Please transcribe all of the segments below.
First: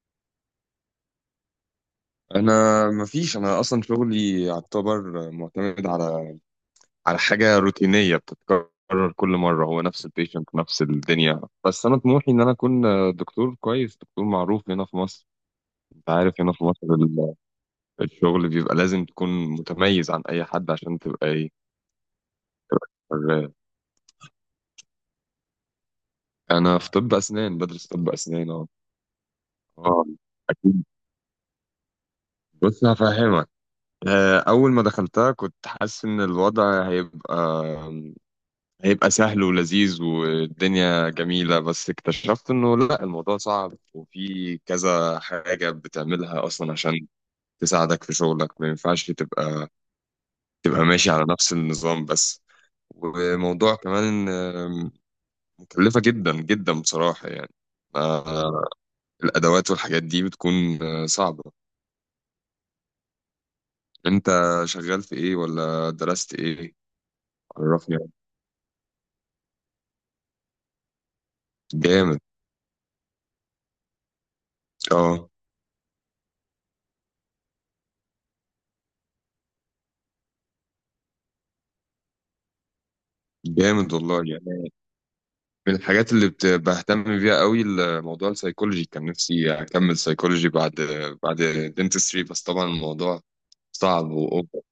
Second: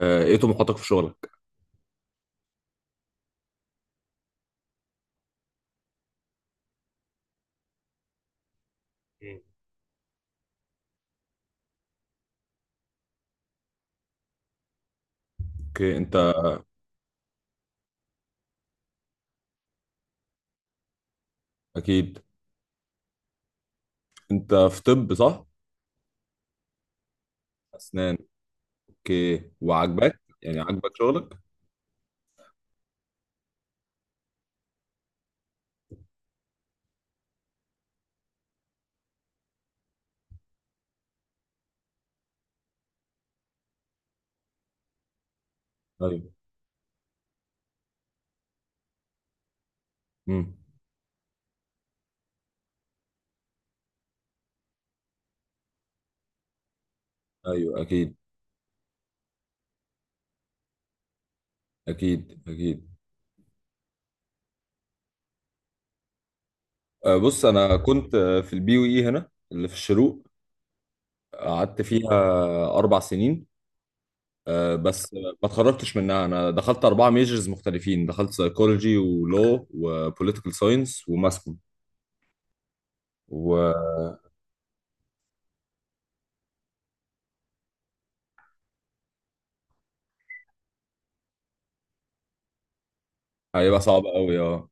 ايه طموحاتك في شغلك؟ انا مفيش، اصلا شغلي يعتبر معتمد على حاجه روتينيه بتتكرر كل مم. مره، هو نفس البيشنت نفس الدنيا، بس انا طموحي ان انا اكون دكتور كويس، دكتور معروف هنا في مصر. اوكي. انت انت عارف هنا في مصر الشغل بيبقى لازم تكون متميز عن اي حد عشان تبقى ايه، اكيد؟ شغال. انت في طب، صح؟ انا في طب اسنان، بدرس طب اسنان. اسنان. اه اوكي. اه وعاجباك؟ يعني اكيد. عاجبك شغلك؟ بص هفهمك. اول ما دخلتها كنت حاسس ان الوضع هيبقى سهل ولذيذ والدنيا جميلة، بس اكتشفت انه لا، الموضوع صعب وفي كذا حاجة ايوه. بتعملها اصلا عشان تساعدك في شغلك، ما ينفعش تبقى امم. ماشي على نفس النظام بس. وموضوع كمان مكلفة جدا جدا بصراحة يعني. ايوه اكيد. آه، الأدوات والحاجات دي بتكون صعبة. اكيد اكيد. انت شغال في ايه ولا درست ايه؟ بص، انا عرفني. كنت في البي يو اي هنا، اللي في الشروق. قعدت فيها جامد. اربع سنين. بس ما اه، اتخرجتش منها. انا دخلت اربعه ميجرز مختلفين، دخلت سايكولوجي، ولو وبوليتيكال ساينس وماسكوم. جامد وهيبقى والله يعني. من الحاجات بهتم بيها قوي الموضوع السيكولوجي. كان نفسي اكمل سيكولوجي بعد بعد دنتستري، بس طبعا الموضوع صعب صعب قوي، واوفر، اه.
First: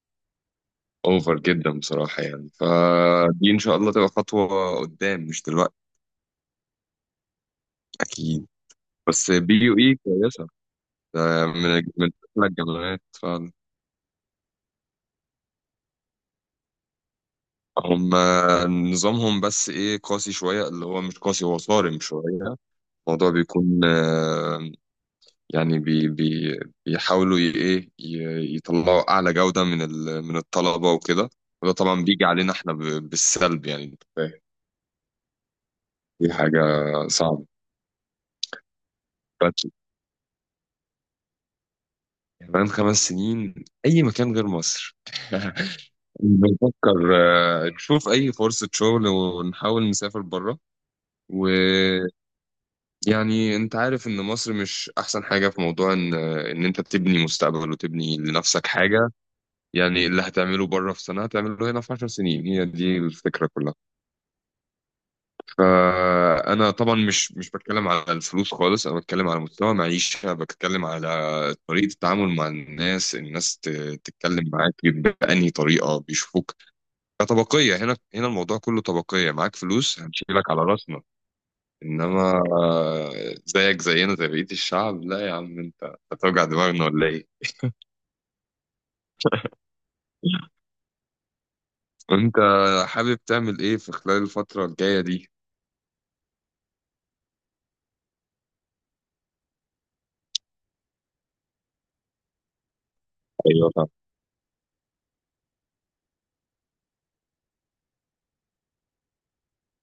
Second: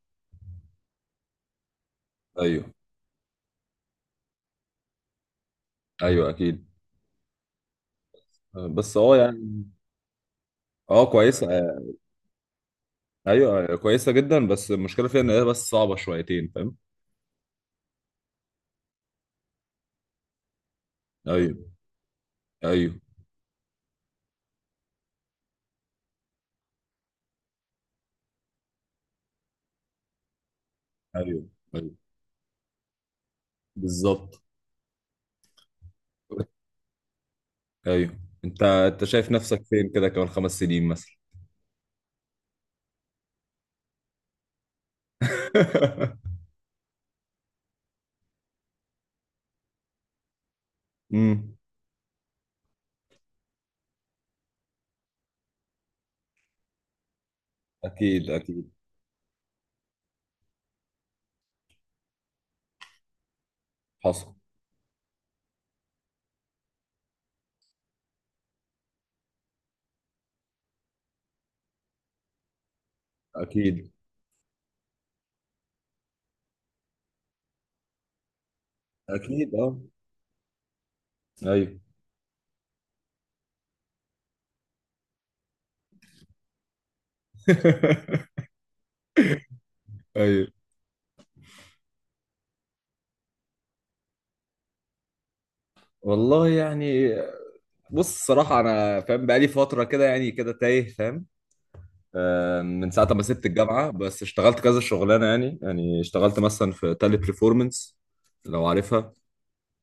أوفر جدا بصراحة يعني. ايوه فدي ان شاء الله تبقى خطوة قدام، مش دلوقتي. ايوه اكيد. اكيد. بس اه بس بي يعني. يو اي كويسة، اه ده كويسه، من أحلى الجامعات فعلا. ايوه كويسه جدا، بس المشكله فيها ان هي بس صعبه شويتين، فاهم؟ هم نظامهم بس ايه، قاسي شوية، اللي هو مش قاسي، ايوه. هو صارم شوية. ايوه. الموضوع بيكون يعني بي بي بيحاولوا يطلعوا اعلى جودة من من الطلبة وكده. ايوه. وده ايوه طبعا بيجي علينا احنا بالسلب يعني، انت فاهم. بالظبط. دي حاجة صعبة. ايوه. انت انت شايف نفسك بس فين كده كمان خمس سنين مثلا؟ كمان خمس سنين اي مكان غير مصر. بنفكر نشوف اي فرصة شغل ونحاول نسافر بره. امم. ويعني انت عارف ان مصر مش احسن حاجة في موضوع ان انت تبني مستقبل وتبني اكيد لنفسك اكيد. حاجة. يعني اللي هتعمله بره في سنة هتعمله هنا في 10 سنين، هي دي الفكرة كلها. حصل. فأنا طبعا مش بتكلم على الفلوس خالص، أنا بتكلم على مستوى معيشة، بتكلم على طريقة التعامل مع الناس. اكيد تتكلم معاك بأنهي طريقة، بيشوفوك كطبقية. هنا الموضوع كله طبقية، اكيد معاك اه. فلوس هنشيلك على راسنا، ايوه. إنما زيك زينا زي بقية الشعب، لا يا عم أنت هتوجع دماغنا ولا إيه؟ ايوه أنت حابب تعمل إيه في خلال الفترة الجاية دي؟ والله يعني. بص، الصراحه انا فاهم بقالي فتره كده، يعني كده تايه فاهم. من ساعة ما سبت ايوه، الجامعة بس اشتغلت كذا شغلانة، يعني يعني اشتغلت مثلا في تالي بريفورمانس، لو عارفها.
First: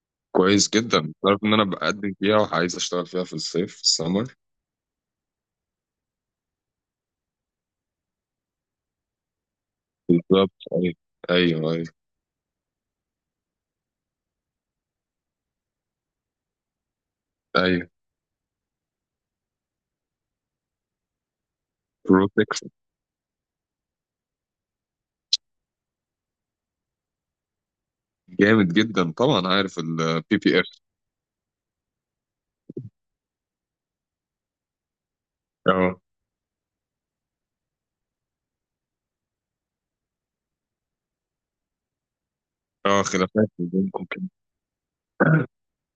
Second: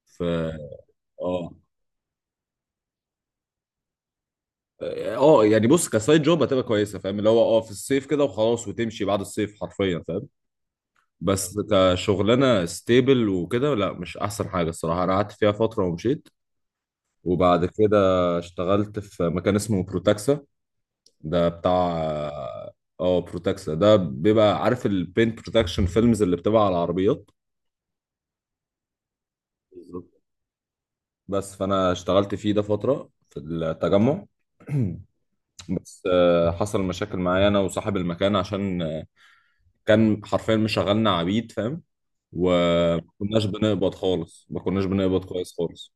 في كويس جدا، تعرف ان اه. انا بقدم فيها وعايز اشتغل فيها في الصيف، في السمر. اه يعني بص، كسايد جوب هتبقى كويسة فاهم، اللي هو اه في الصيف كده وخلاص وتمشي بعد الصيف حرفيا، فاهم؟ بالظبط، ايوه. بس ايوه. ايوه. كشغلانة ستيبل وكده، لا مش أحسن حاجة الصراحة. أنا قعدت فيها فترة ومشيت. وبعد ايوه. كده اشتغلت في مكان اسمه بروتاكسا. ده بتاع. بروتكس. اه بروتاكسا ده بيبقى، عارف البينت بروتكشن فيلمز اللي بتبقى على العربيات؟ جامد جدا، طبعا عارف البي بي اف. بس فانا اشتغلت فيه ده فتره في التجمع. اه. بس حصل مشاكل معايا انا وصاحب المكان، عشان كان حرفيا مشغلنا عبيد فاهم. وما اه، كناش خلافات ما بنقبض بينكم كده. خالص، ما كناش بنقبض كويس خالص.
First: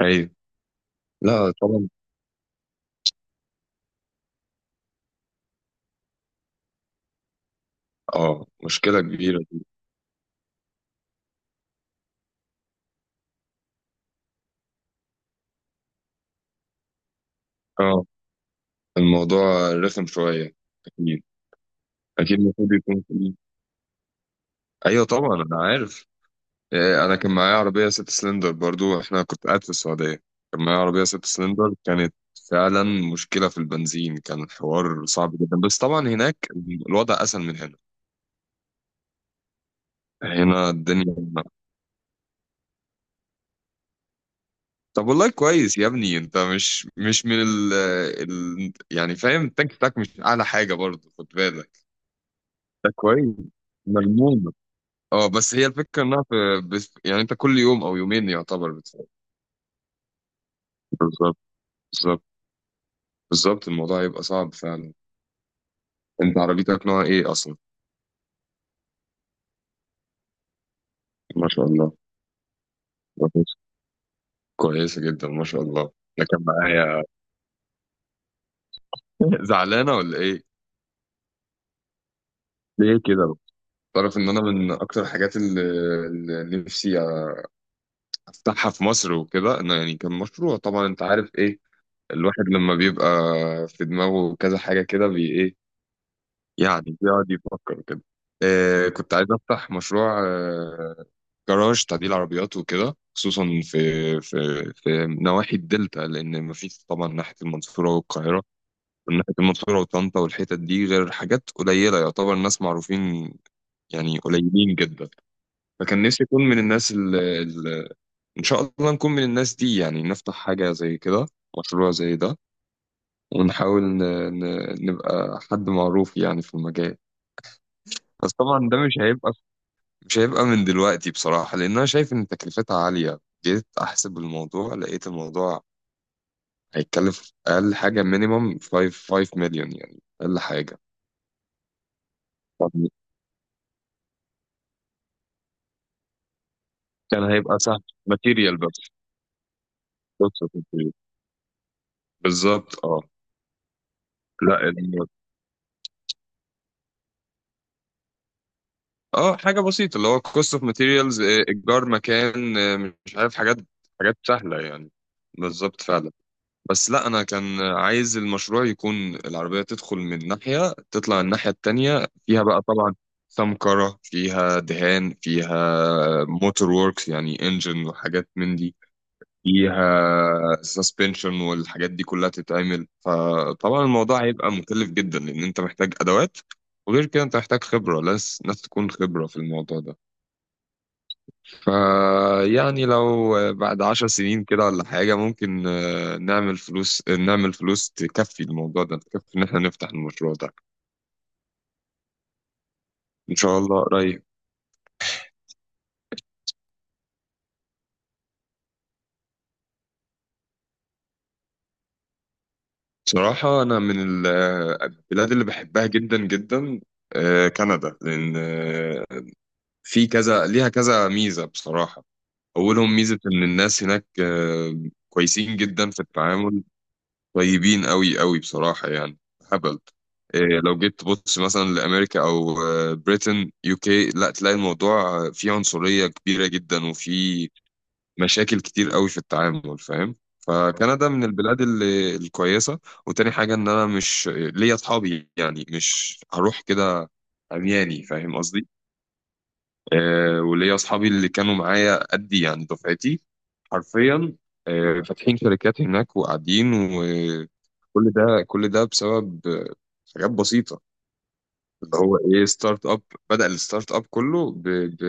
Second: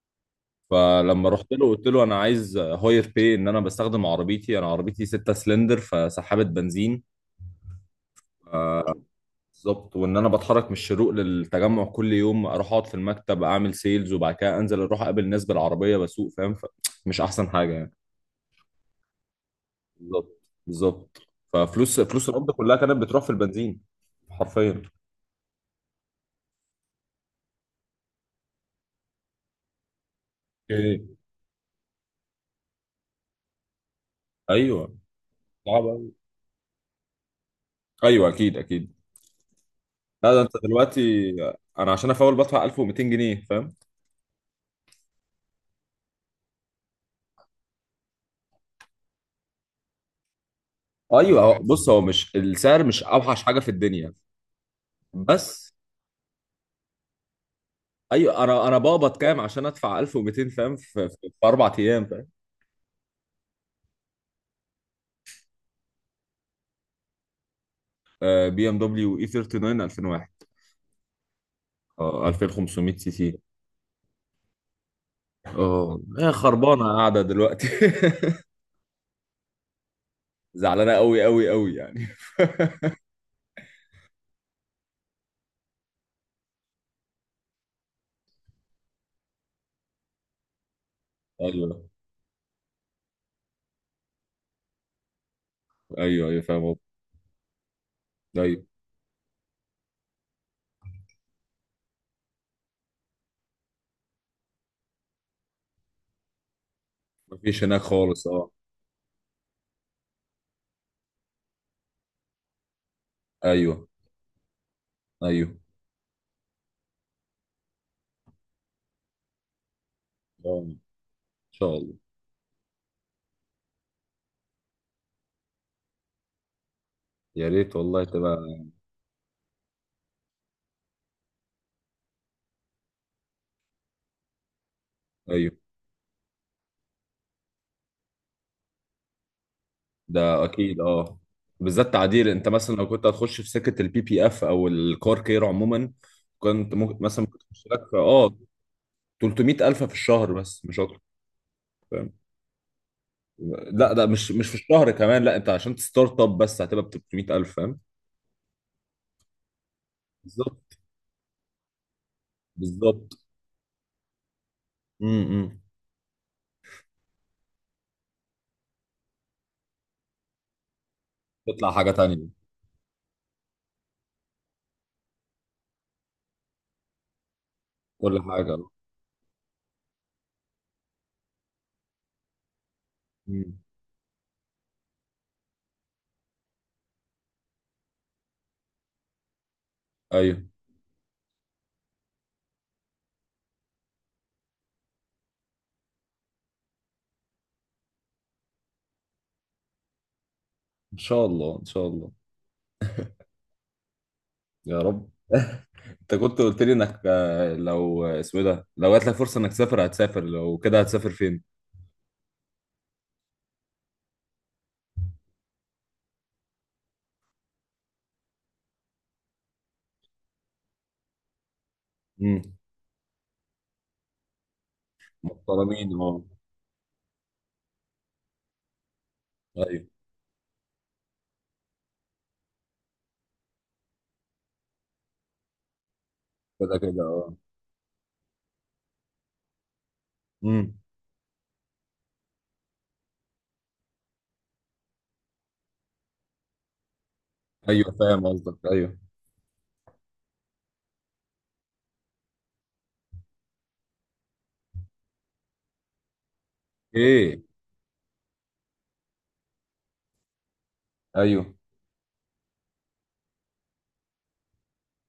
ايوه. فلما لا رحت له قلت طبعا. له انا عايز هاير باي، ان انا بستخدم عربيتي، انا عربيتي 6 سلندر، فسحابه بنزين. اه، آه، مشكله كبيره دي. بالظبط. وان انا بتحرك من الشروق للتجمع كل يوم، اروح اقعد في المكتب اعمل سيلز، وبعد كده انزل اروح اقابل ناس بالعربيه بسوق، فاهم؟ مش احسن حاجه يعني. اه، الموضوع رخم بالظبط شويه. بالظبط. اكيد. ففلوس اكيد، القبض المفروض كلها كانت يكون بتروح في فيه. البنزين. حرفيا. ايوه طبعا انا عارف. إيه، انا كان معايا عربيه ست سلندر برضو، احنا كنت قاعد في السعوديه، كان معايا عربيه اوكي. ست سلندر، كانت فعلا مشكله في البنزين، كان ايوه. الحوار صعب جدا، بس صعب طبعا أوي. هناك الوضع اسهل من هنا. ايوه اكيد اكيد. لا ده انت هنا دلوقتي. الدنيا. انا عشان افول بدفع 1200 جنيه فاهم. طب والله كويس يا ابني، انت مش من يعني فاهم، التانك بتاعك مش اعلى حاجه برضو، خد ايوه. بالك. بص، هو مش السعر ده مش كويس، اوحش حاجه في الدنيا. ملمومة. اه بس هي بس. الفكره انها في، بس يعني انت كل يوم او يومين ايوه انا يعتبر انا بتفعل. بقبض كام عشان ادفع 1200 فاهم؟ في, في, بالظبط في اربع ايام بالظبط فاهم. بالظبط، الموضوع هيبقى صعب فعلا. انت عربيتك نوع ايه اصلا؟ بي ام دبليو اي 39 2001. ما شاء الله. اه 2500 سي سي. كويس، كويسة جدا، ما شاء الله. اه ده هي كان خربانه معايا. قاعده دلوقتي. زعلانة ولا ايه؟ زعلانه قوي قوي قوي يعني. ليه كده؟ تعرف ان انا من اكتر الحاجات اللي نفسي افتحها في مصر وكده، انه يعني كان مشروع. طبعا انت عارف ايه، ايوه الواحد لما بيبقى في دماغه كذا حاجة كده بي ايه، ايوه. ايوه فاهم قصدك. يعني بيقعد يفكر كده. ايوه. إيه، كنت عايز افتح مشروع جراج تعديل عربيات وكده، خصوصا في في نواحي الدلتا، لان مفيش طبعا ناحية مفيش هناك المنصورة خالص والقاهرة، اه. من ناحية المنصورة وطنطا والحتت دي غير حاجات قليلة يعتبر، ناس معروفين ايوه. يعني، قليلين جدا. ايوه. فكان نفسي أكون من الناس اللي، إن شاء الله نكون من الناس دي، يعني نفتح حاجة ان زي كده، شاء مشروع الله. زي ده، ونحاول نبقى حد معروف يعني في المجال. يا ريت والله بس تبقى. طبعا ده مش هيبقى من دلوقتي بصراحة، لأن أنا شايف إن تكلفتها عالية. جيت أحسب الموضوع لقيت ايوه. الموضوع هيتكلف أقل حاجة مينيمم 5 5 مليون يعني أقل ده حاجة. اكيد اه. بالذات تعديل. انت مثلا لو كنت هتخش في سكه البي بي اف او الكار كير عموما، كنت ممكن كان مثلا ممكن هيبقى تخش سهل، لك في اه ماتيريال بس، 300 الف في الشهر كوست اوف بس مش ماتيريال. اكتر، فاهم؟ بالظبط اه. لا ده مش في لا الشهر كمان، لا انت عشان تستارت اب بس هتبقى ب 300 الف، فاهم؟ اه حاجه بسيطه، اللي هو كوست اوف بالظبط. ماتيريالز، ايجار مكان، مش بالظبط. عارف، حاجات، حاجات سهله يعني. امم. بالظبط فعلا. بس لا انا كان عايز المشروع يكون العربيه تدخل من ناحيه تطلع الناحيه تطلع حاجه التانيه، تانيه. فيها بقى طبعا سمكرة، فيها دهان، فيها موتور ووركس يعني انجن كل وحاجات حاجه من آه. دي، فيها سسبنشن والحاجات دي كلها تتعمل. امم. فطبعا الموضوع هيبقى مكلف جدا، لان انت محتاج ادوات، وغير كده انت محتاج خبرة، ناس تكون خبرة في الموضوع ده. ايوه فيعني لو بعد عشر سنين كده ولا حاجة، ممكن نعمل فلوس، نعمل فلوس تكفي الموضوع ده، تكفي ان احنا نفتح المشروع ده. ان شاء الله، ان شاء الله. ان شاء الله قريب. يا رب. انت كنت قلت لي انك لو اسمه إيه ده، لو جات لك فرصه انك تسافر هتسافر، لو كده هتسافر فين؟ بصراحة أنا من البلاد اللي بحبها جدا جدا كندا، لأن في كذا، ليها كذا ميزة بصراحة. امم. أولهم ميزة إن الناس هناك كويسين محترمين جدا في اه. التعامل، طيبين أوي أوي بصراحة يعني، هبل. ايوه لو جيت تبص مثلا لأمريكا أو بريتن يو كي، لا تلاقي الموضوع فيه عنصرية كبيرة كده جدا، كده اه. وفيه مشاكل كتير أوي في التعامل، فاهم؟ امم. فكندا من البلاد اللي الكويسة. وتاني حاجة إن أنا مش ليا أصحابي، يعني مش هروح كده ايوه عمياني فاهم فاهم قصدك قصدي. ايوه. وليا اصحابي اللي كانوا معايا قدي يعني دفعتي، حرفيا فاتحين شركات هناك وقاعدين، ايه. وكل ده كل ده بسبب حاجات بسيطة، ايوه اللي هو ايه، ستارت اب. بدأ الستارت اب كله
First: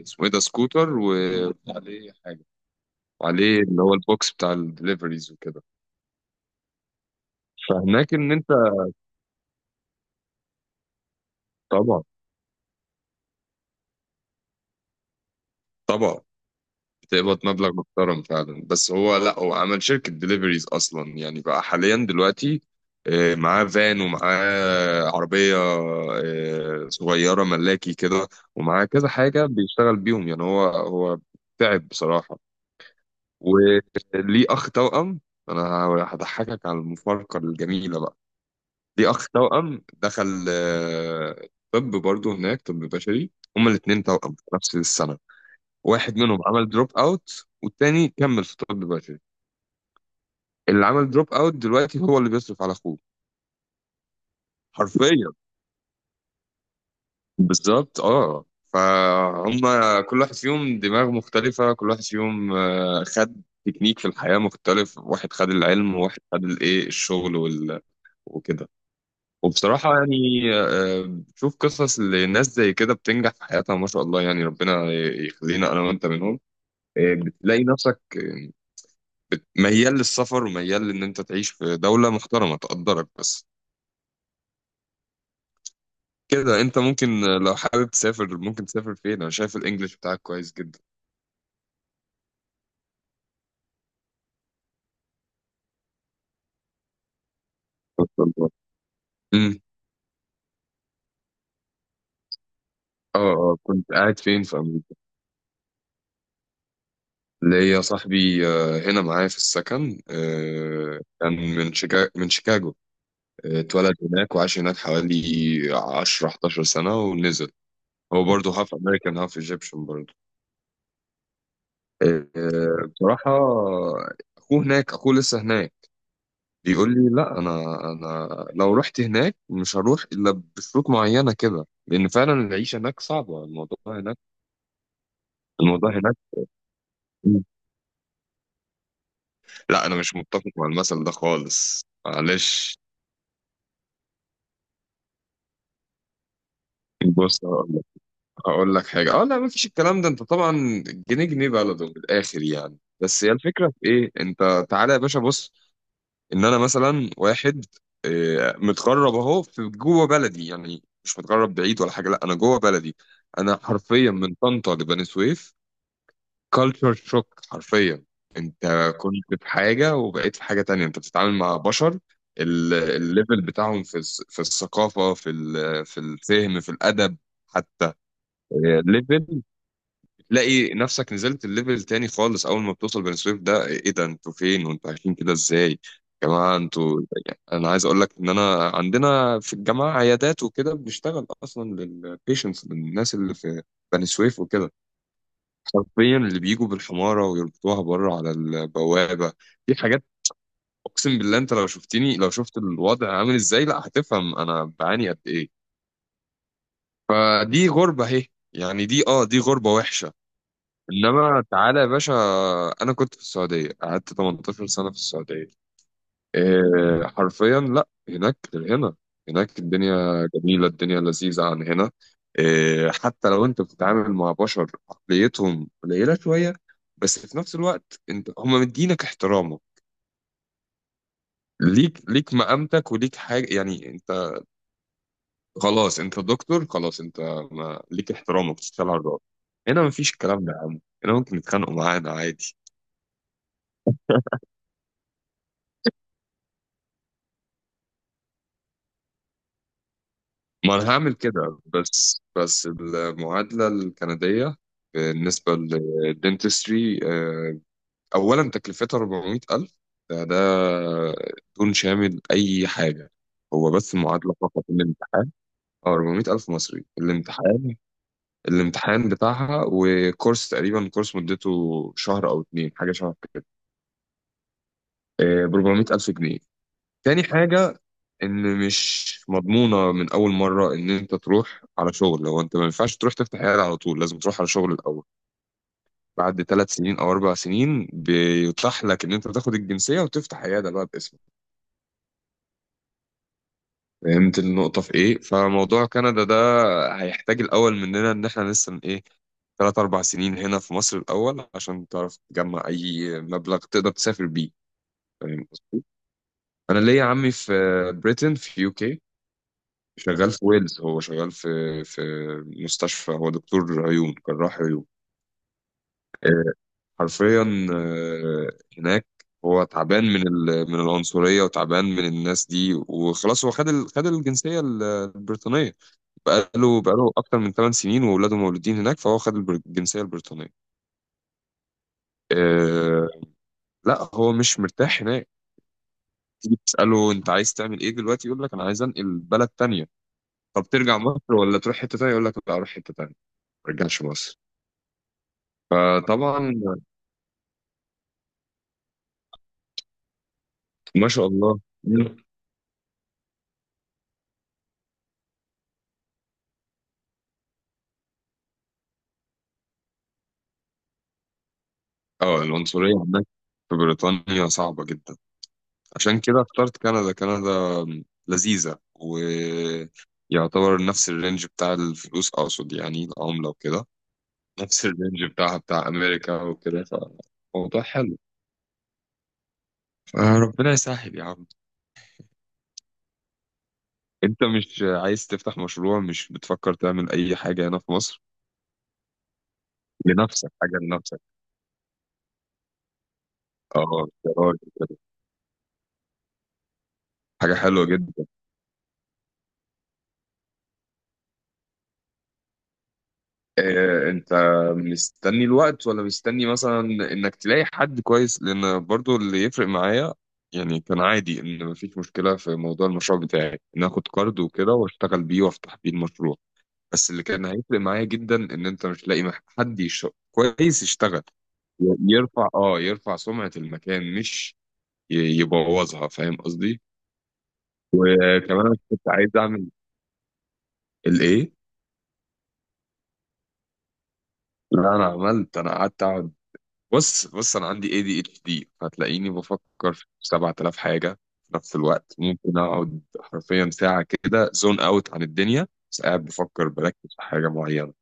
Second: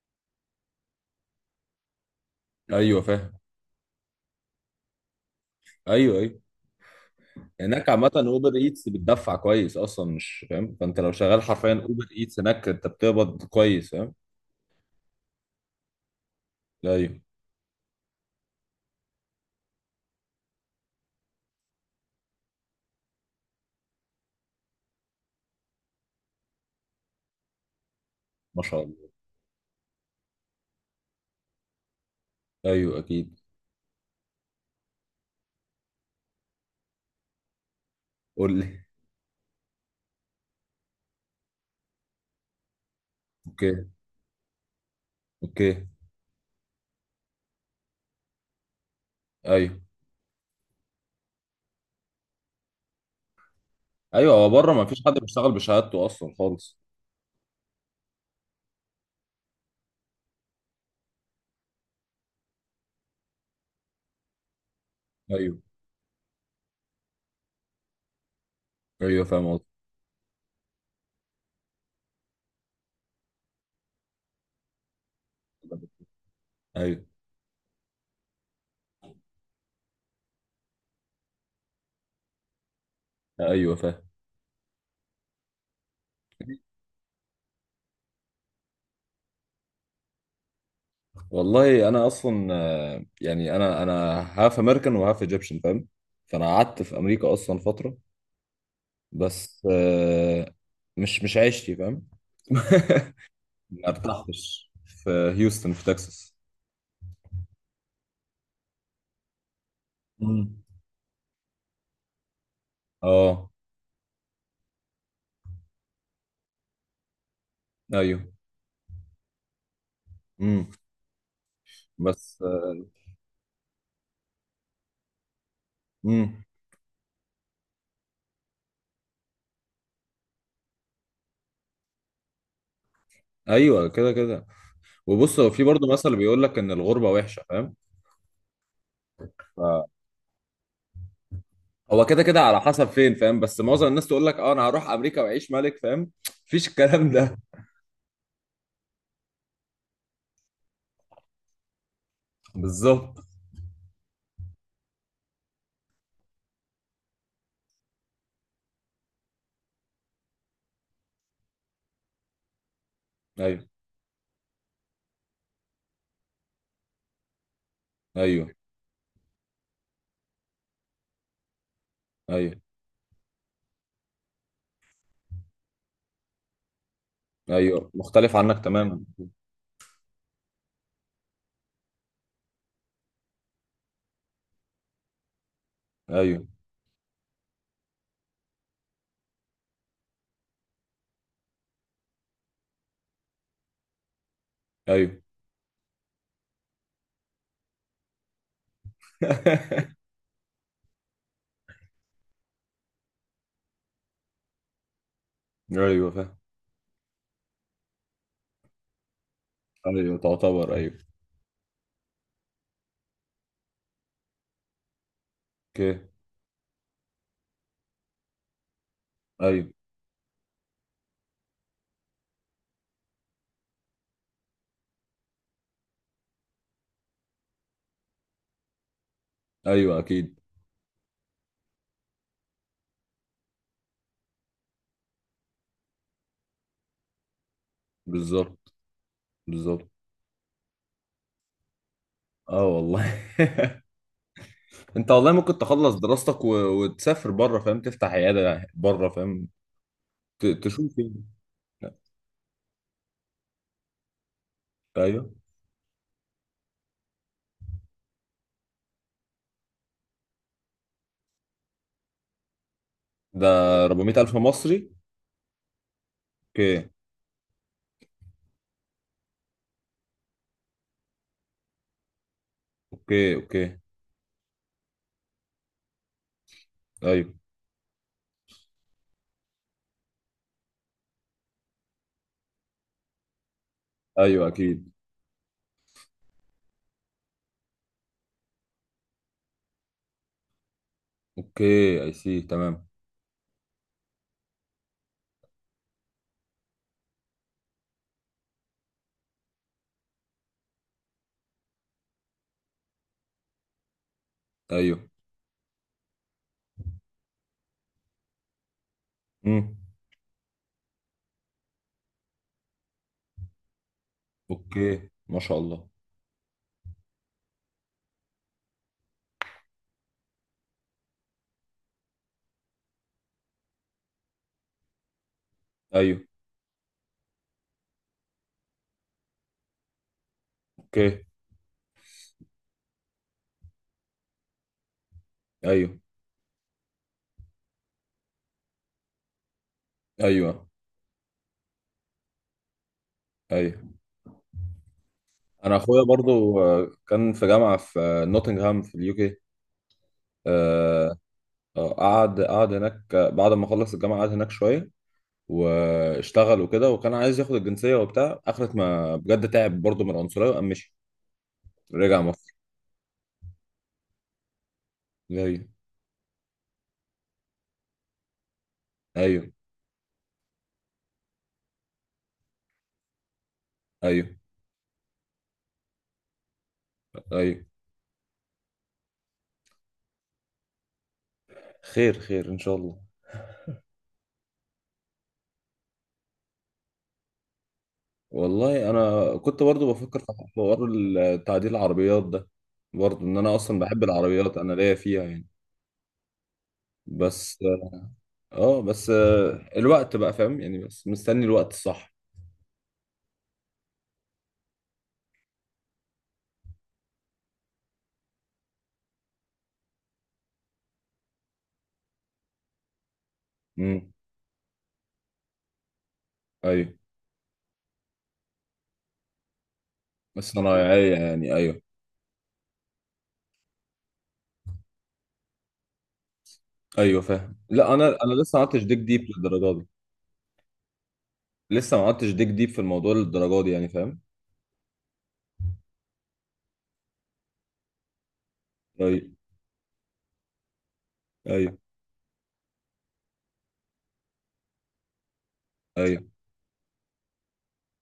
اسمه ايه ده، سكوتر وعليه حاجة، ايوه فاهم. وعليه اللي هو البوكس بتاع الدليفريز وكده. ايوه. ايوه. هناك عامة فهناك ان انت اوبر ايتس بتدفع كويس اصلا، مش فاهم، فانت لو شغال حرفيا طبعا، اوبر ايتس هناك انت بتقبض كويس، فاهم؟ طبعا ايوه. بتقبض مبلغ محترم فعلا، بس هو لا، هو عمل شركة دليفريز أصلا يعني بقى حاليا دلوقتي، معاه فان ومعاه عربية صغيرة ملاكي كده، ما شاء ومعاه كذا الله. حاجة بيشتغل بيهم يعني. هو تعب بصراحة. ايوه اكيد. وليه أخ توأم. أنا هضحكك على المفارقة الجميلة بقى. قول لي. ليه أخ توأم دخل طب برضه هناك، طب بشري. هما اوكي. الاتنين توأم في نفس السنة، اوكي. واحد منهم عمل دروب اوت والتاني كمل في طب بشري. ايوه. اللي عمل دروب اوت دلوقتي هو اللي بيصرف على اخوه، ايوه. هو بره ما فيش حد حرفيا. بيشتغل بشهادته اصلا خالص. بالظبط اه فهم. كل واحد فيهم دماغ مختلفة، كل واحد فيهم خد تكنيك في الحياة مختلف، واحد خد ايوه. العلم وواحد خد الايه، الشغل وكده. ايوه فاهم قصدك. وبصراحة يعني بشوف قصص لناس زي كده بتنجح في حياتها، ما شاء الله يعني، ربنا يخلينا انا وانت منهم. ايوه. بتلاقي نفسك ميال للسفر، وميال ان انت تعيش في دولة محترمة تقدرك بس ايوه فاهم. كده. انت ممكن لو حابب تسافر ممكن تسافر فين؟ انا شايف الانجليش بتاعك كويس جدا، والله انا اصلا يعني انا انا هاف امريكان وهاف ايجيبشن، فاهم؟ فانا قعدت في امريكا اصلا فتره. ما شاء الله. امم. بس مش عيشتي فاهم. اه، اه، ما كنت قاعد فين في ارتحتش امريكا؟ في. هيوستن في تكساس. ليا صاحبي هنا معايا في السكن، مم. كان من شيكاغو، من شيكاغو، اه. اتولد هناك وعاش هناك حوالي 10 11 سنة ونزل. ايوه. هو برضه هاف امريكان هاف ايجيبشن برضه. امم. بس. بصراحة اخوه هناك، اخوه لسه هناك، امم. بيقول لي لا انا لو رحت هناك مش هروح الا بشروط معينه كده، لان فعلا العيشه هناك صعبه. ايوه كده كده. وبص هو في الموضوع برضه مثل هناك، بيقول لك ان الغربه وحشه فاهم. لا انا مش متفق مع المثل ده خالص، هو كده كده على معلش. حسب فين فاهم، بس معظم الناس تقول لك اه انا هروح امريكا واعيش ملك فاهم. مفيش الكلام ده. بص هقول لك، هقول لك حاجه، اه، لا ما فيش الكلام ده. انت طبعا جنيه جنيه بلده من الاخر يعني، بالظبط. بس هي الفكره في ايه، انت تعالى يا باشا بص، ان انا مثلا واحد متغرب اهو في جوه بلدي، يعني مش متغرب بعيد ولا حاجه، لا انا جوه بلدي. انا ايوه. حرفيا من طنطا لبني سويف، كالتشر شوك حرفيا. ايوه. انت كنت في حاجة وبقيت في حاجة تانية، انت بتتعامل مع بشر ايوه. الليفل بتاعهم في في الثقافة في في الفهم في الأدب ايوه حتى، مختلف عنك تماما. ليفل. تلاقي نفسك نزلت الليفل تاني خالص. أول ما بتوصل بني سويف، ده ايه ده، انتوا فين وانتوا عايشين كده ازاي يا ايوه. جماعة انتوا؟ يعني أنا عايز أقول لك إن أنا عندنا في الجامعة عيادات وكده، بنشتغل أصلا للبيشنتس للناس اللي في بني سويف وكده، ايوه. حرفيا اللي بيجوا بالحمارة ويربطوها بره على البوابة. دي حاجات، أقسم بالله أنت لو شفتني، لو شفت الوضع عامل إزاي لا هتفهم أنا بعاني قد إيه. ايوه. فاهم. فدي غربة أهي، يعني دي آه دي غربة وحشة. ايوه تعتبر ايوه. إنما تعالى يا باشا، أنا كنت في السعودية، قعدت 18 سنة في السعودية، اوكي. إيه، حرفيا لا هناك غير هنا، هناك ايوه. الدنيا جميلة، الدنيا لذيذة عن هنا، إيه. حتى لو انت بتتعامل مع بشر عقليتهم قليلة شوية، بس في نفس الوقت انت هم مدينك احترامه، ايوه اكيد. ليك مقامتك وليك حاجة يعني. انت خلاص انت دكتور، خلاص انت ما ليك احترامك، بالظبط تشتغل على الراجل. هنا بالظبط. مفيش الكلام ده يا عم، هنا ممكن يتخانقوا معانا عادي. اه والله. انت والله ممكن تخلص دراستك وتسافر بره فاهم، تفتح عياده بره فاهم، ما انا تشوف هعمل يعني. كده، بس المعادله الكنديه ايوه. بالنسبه للدنتستري اولا تكلفتها 400,000، ده ده دون شامل اي حاجه، هو ده بس 400 المعادله الف فقط، مصري. الامتحان. اه 400,000 مصري، اوكي. الامتحان، الامتحان بتاعها وكورس تقريبا، كورس مدته شهر او اتنين حاجه، شهر اوكي. كده، اوكي. ب 400,000 جنيه. تاني ايوه. حاجة إن مش مضمونة من أول مرة إن أنت تروح على شغل، لو أنت ما ينفعش تروح تفتح عيادة على طول، لازم تروح على ايوه شغل اكيد. الأول. بعد ثلاث سنين أو أربع سنين بيتاح لك إن أنت تاخد الجنسية وتفتح عيادة بقى باسمك. اوكي اي سي تمام. فهمت النقطة في إيه؟ فموضوع كندا ده هيحتاج الأول مننا إن إحنا لسه إيه، ثلاث أربع سنين هنا في مصر الأول عشان تعرف تجمع أي مبلغ تقدر تسافر بيه، ايوه. فاهم قصدي؟ أنا ليا عمي في بريتن، في يو كي، امم. شغال في ويلز، هو شغال في مستشفى، هو دكتور عيون، جراح عيون، اوكي ما شاء الله. حرفيا هناك. هو تعبان من العنصرية وتعبان من الناس دي، وخلاص هو خد خد الجنسية البريطانية ايوه. بقاله أكتر من 8 سنين وولاده مولودين هناك فهو خد الجنسية البريطانية. اوكي. آه، لا هو مش مرتاح هناك. ايوه. تيجي تسأله أنت عايز تعمل إيه دلوقتي، يقول لك أنا عايز أنقل بلد تانية. طب ايوه. ترجع مصر ولا تروح حتة تانية؟ يقول لك لا، أروح حتة تانية، ما ايوه. أرجعش مصر. انا اخويا فطبعا برضو كان في جامعه في نوتنغهام في اليو كي. ما آه، شاء الله. مم. قعد هناك، بعد ما خلص الجامعه قعد هناك شويه واشتغل وكده، وكان عايز ياخد الجنسيه وبتاع، اخرت ما بجد تعب برضو من العنصريه وقام مشي، رجع اه، مصر. العنصرية عندك في بريطانيا صعبة جدا. ايوه. عشان كده اخترت كندا. كندا لذيذة، ايوه. ويعتبر نفس الرينج بتاع الفلوس، أقصد يعني العملة وكده. ايوه. نفس الرينج بتاعها بتاع أمريكا وكده، ايوه. فموضوع حلو. فربنا يسهل يا عم. خير خير ان شاء الله. أنت مش عايز تفتح مشروع؟ مش بتفكر تعمل أي حاجة هنا في مصر والله انا كنت برضو بفكر في لنفسك؟ حاجة حوار لنفسك. تعديل العربيات ده، برضو ان انا اصلا بحب اه يا العربيات، انا راجل، ليا فيها يعني. حاجة بس. حلوة جدا. اه بس الوقت بقى فاهم، يعني بس مستني الوقت الصح. انت مستني الوقت ولا مستني مثلا انك تلاقي حد كويس؟ لان برضو اللي يفرق معايا، يعني كان عادي ان مفيش مشكلة في موضوع المشروع بتاعي ان اخد امم. كارد وكده واشتغل بيه وافتح بيه المشروع. ايوه. بس اللي كان هيفرق معايا جدا ان انت مش لاقي حد بس انا كويس يعني يشتغل، يعني ايوه. يرفع سمعة المكان، مش يبوظها. فاهم قصدي؟ ايوه فاهم. لا انا انا لسه ما كمان أنا عدتش ديك كنت ديب عايز اعمل للدرجه دي. الايه. لسه ما عدتش ديك ديب في الموضوع للدرجه دي يعني فاهم. لا انا عملت، انا قعدت اقعد. بص بص، انا عندي ADHD، ايوه. هتلاقيني بفكر في 7,000 حاجه في نفس ايوه. الوقت. ممكن اقعد حرفيا ساعه كده زون اوت عن الدنيا، بس ايوه. قاعد بفكر، بركز في حاجه معينه.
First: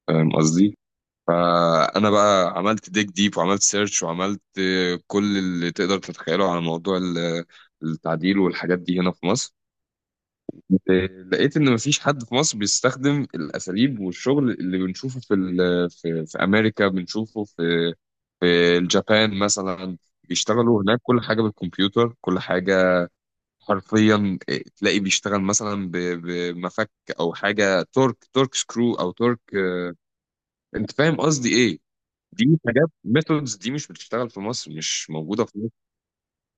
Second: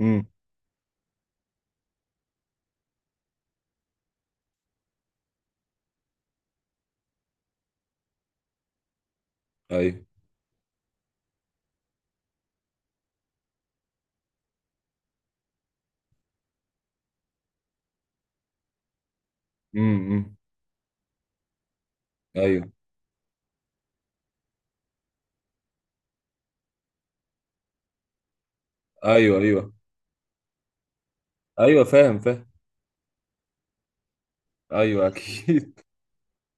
امم. فاهم قصدي؟ فانا بقى عملت ديك ديب وعملت سيرش وعملت كل اللي تقدر تتخيله على موضوع التعديل والحاجات دي هنا في مصر. ايوه. لقيت ان مفيش حد في مصر بيستخدم الاساليب والشغل اللي بنشوفه في في امريكا، بنشوفه في في اليابان مثلا. امم. بيشتغلوا هناك كل حاجه بالكمبيوتر، كل ايوه. حاجه حرفيا. إيه، تلاقي بيشتغل مثلا بمفك او حاجه تورك تورك سكرو او ايوه. تورك، ايوه. انت فاهم قصدي ايه؟ ايوه فاهم فاهم. دي حاجات، ميثودز دي مش بتشتغل في مصر، ايوه مش موجوده في. اكيد.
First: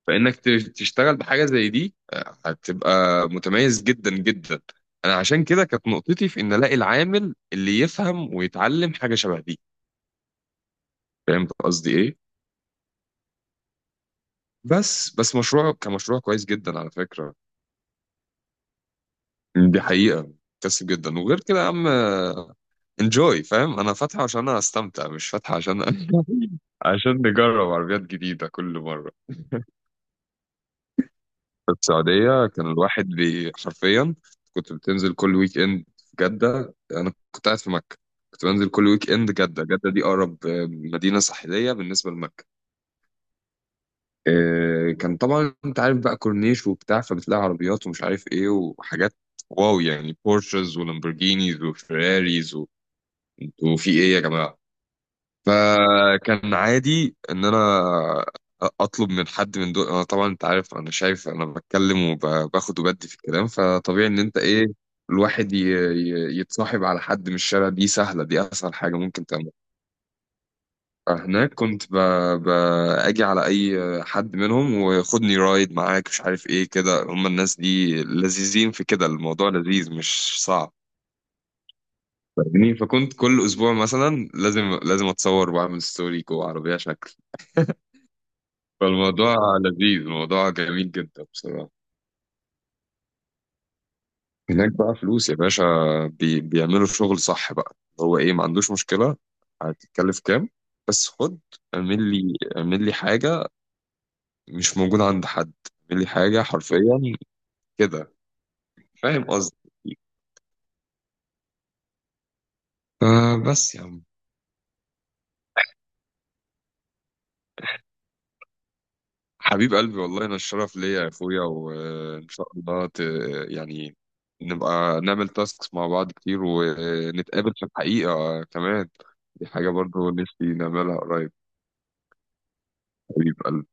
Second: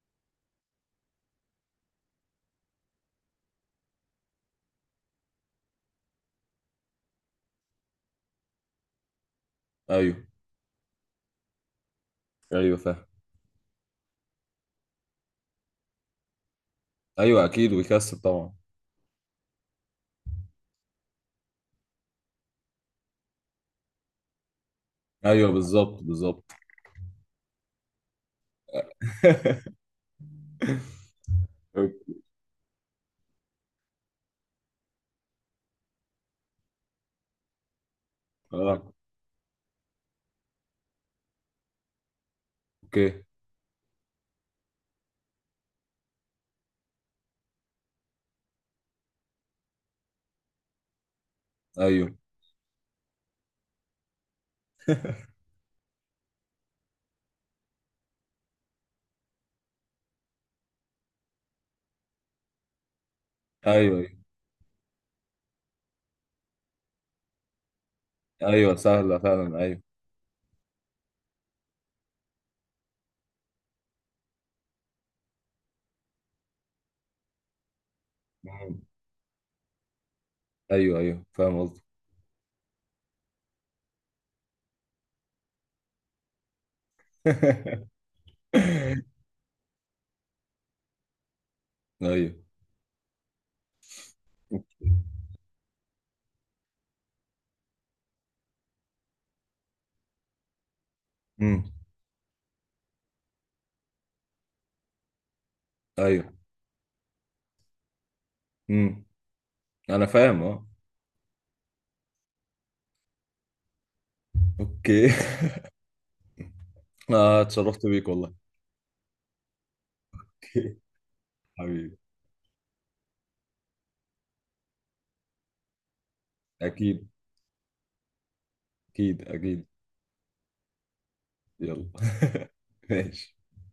فانك تشتغل بحاجه زي دي، هتبقى متميز جدا جدا. انا عشان كده كانت نقطتي في ان الاقي العامل اللي يفهم ويتعلم حاجه شبه دي. ايوه. فاهم قصدي ايه؟ ايوه فاهم. بس مشروع كمشروع كويس جدا على فكره. ايوه اكيد، ويكسب طبعا. دي حقيقه، كسب جدا. وغير كده يا عم، انجوي، فاهم؟ انا فاتحه عشان انا استمتع، مش ايوه فاتحه عشان بالظبط بالظبط. عشان نجرب عربيات جديده كل مره. في السعودية كان الواحد حرفيا، كنت بتنزل كل ويك اند في جدة، أنا كنت قاعد في مكة. كنت بنزل كل آه. ويك اند جدة. جدة دي أقرب مدينة ساحلية بالنسبة لمكة. اوكي. كان طبعا أنت عارف بقى، كورنيش وبتاع، فبتلاقي عربيات ومش عارف إيه وحاجات، واو يعني، بورشز ولامبورجينيز ايوه. وفيراريز و... انتوا في إيه يا جماعة؟ فكان عادي ان انا اطلب من حد من دول. انا طبعا انت عارف، انا شايف، انا بتكلم وباخد وبدي في الكلام، ايوه. فطبيعي ايوه. ان انت ايه، الواحد يتصاحب على حد من الشارع. دي سهله، دي اسهل ايوه حاجه سهله ممكن تعملها. فعلا ايوه. فهناك كنت ب... اجي على اي حد منهم، وخدني رايد معاك مش عارف ايه كده. هم الناس دي لذيذين مم. في كده، الموضوع لذيذ مش صعب، ايوه ايوه فاهم قصدي. فاهمني؟ فكنت كل اسبوع مثلا لازم لازم اتصور واعمل ستوري جوه عربيه شكل. فالموضوع لذيذ، الموضوع جميل جدا بصراحة. ايوه. هناك بقى فلوس يا باشا، بيعملوا الشغل صح. بقى هو ايه، ما عندوش مشكلة، هتتكلف كام بس خد، امم. اعمل لي حاجة مش موجودة عند حد، اعمل لي ايوه. حاجة حرفيا كده، امم. فاهم قصدي؟ انا فاهم اه. بس يا عم. اوكي. آه اتشرفت بيك والله. حبيب قلبي والله، انا الشرف أوكي. ليا يا اخويا، حبيبي. وان شاء الله يعني نبقى نعمل تاسكس مع بعض كتير، اكيد. ونتقابل في الحقيقة كمان. اكيد دي اكيد. حاجة برضو نفسي نعملها قريب. يلا. ماشي. حبيب قلبي.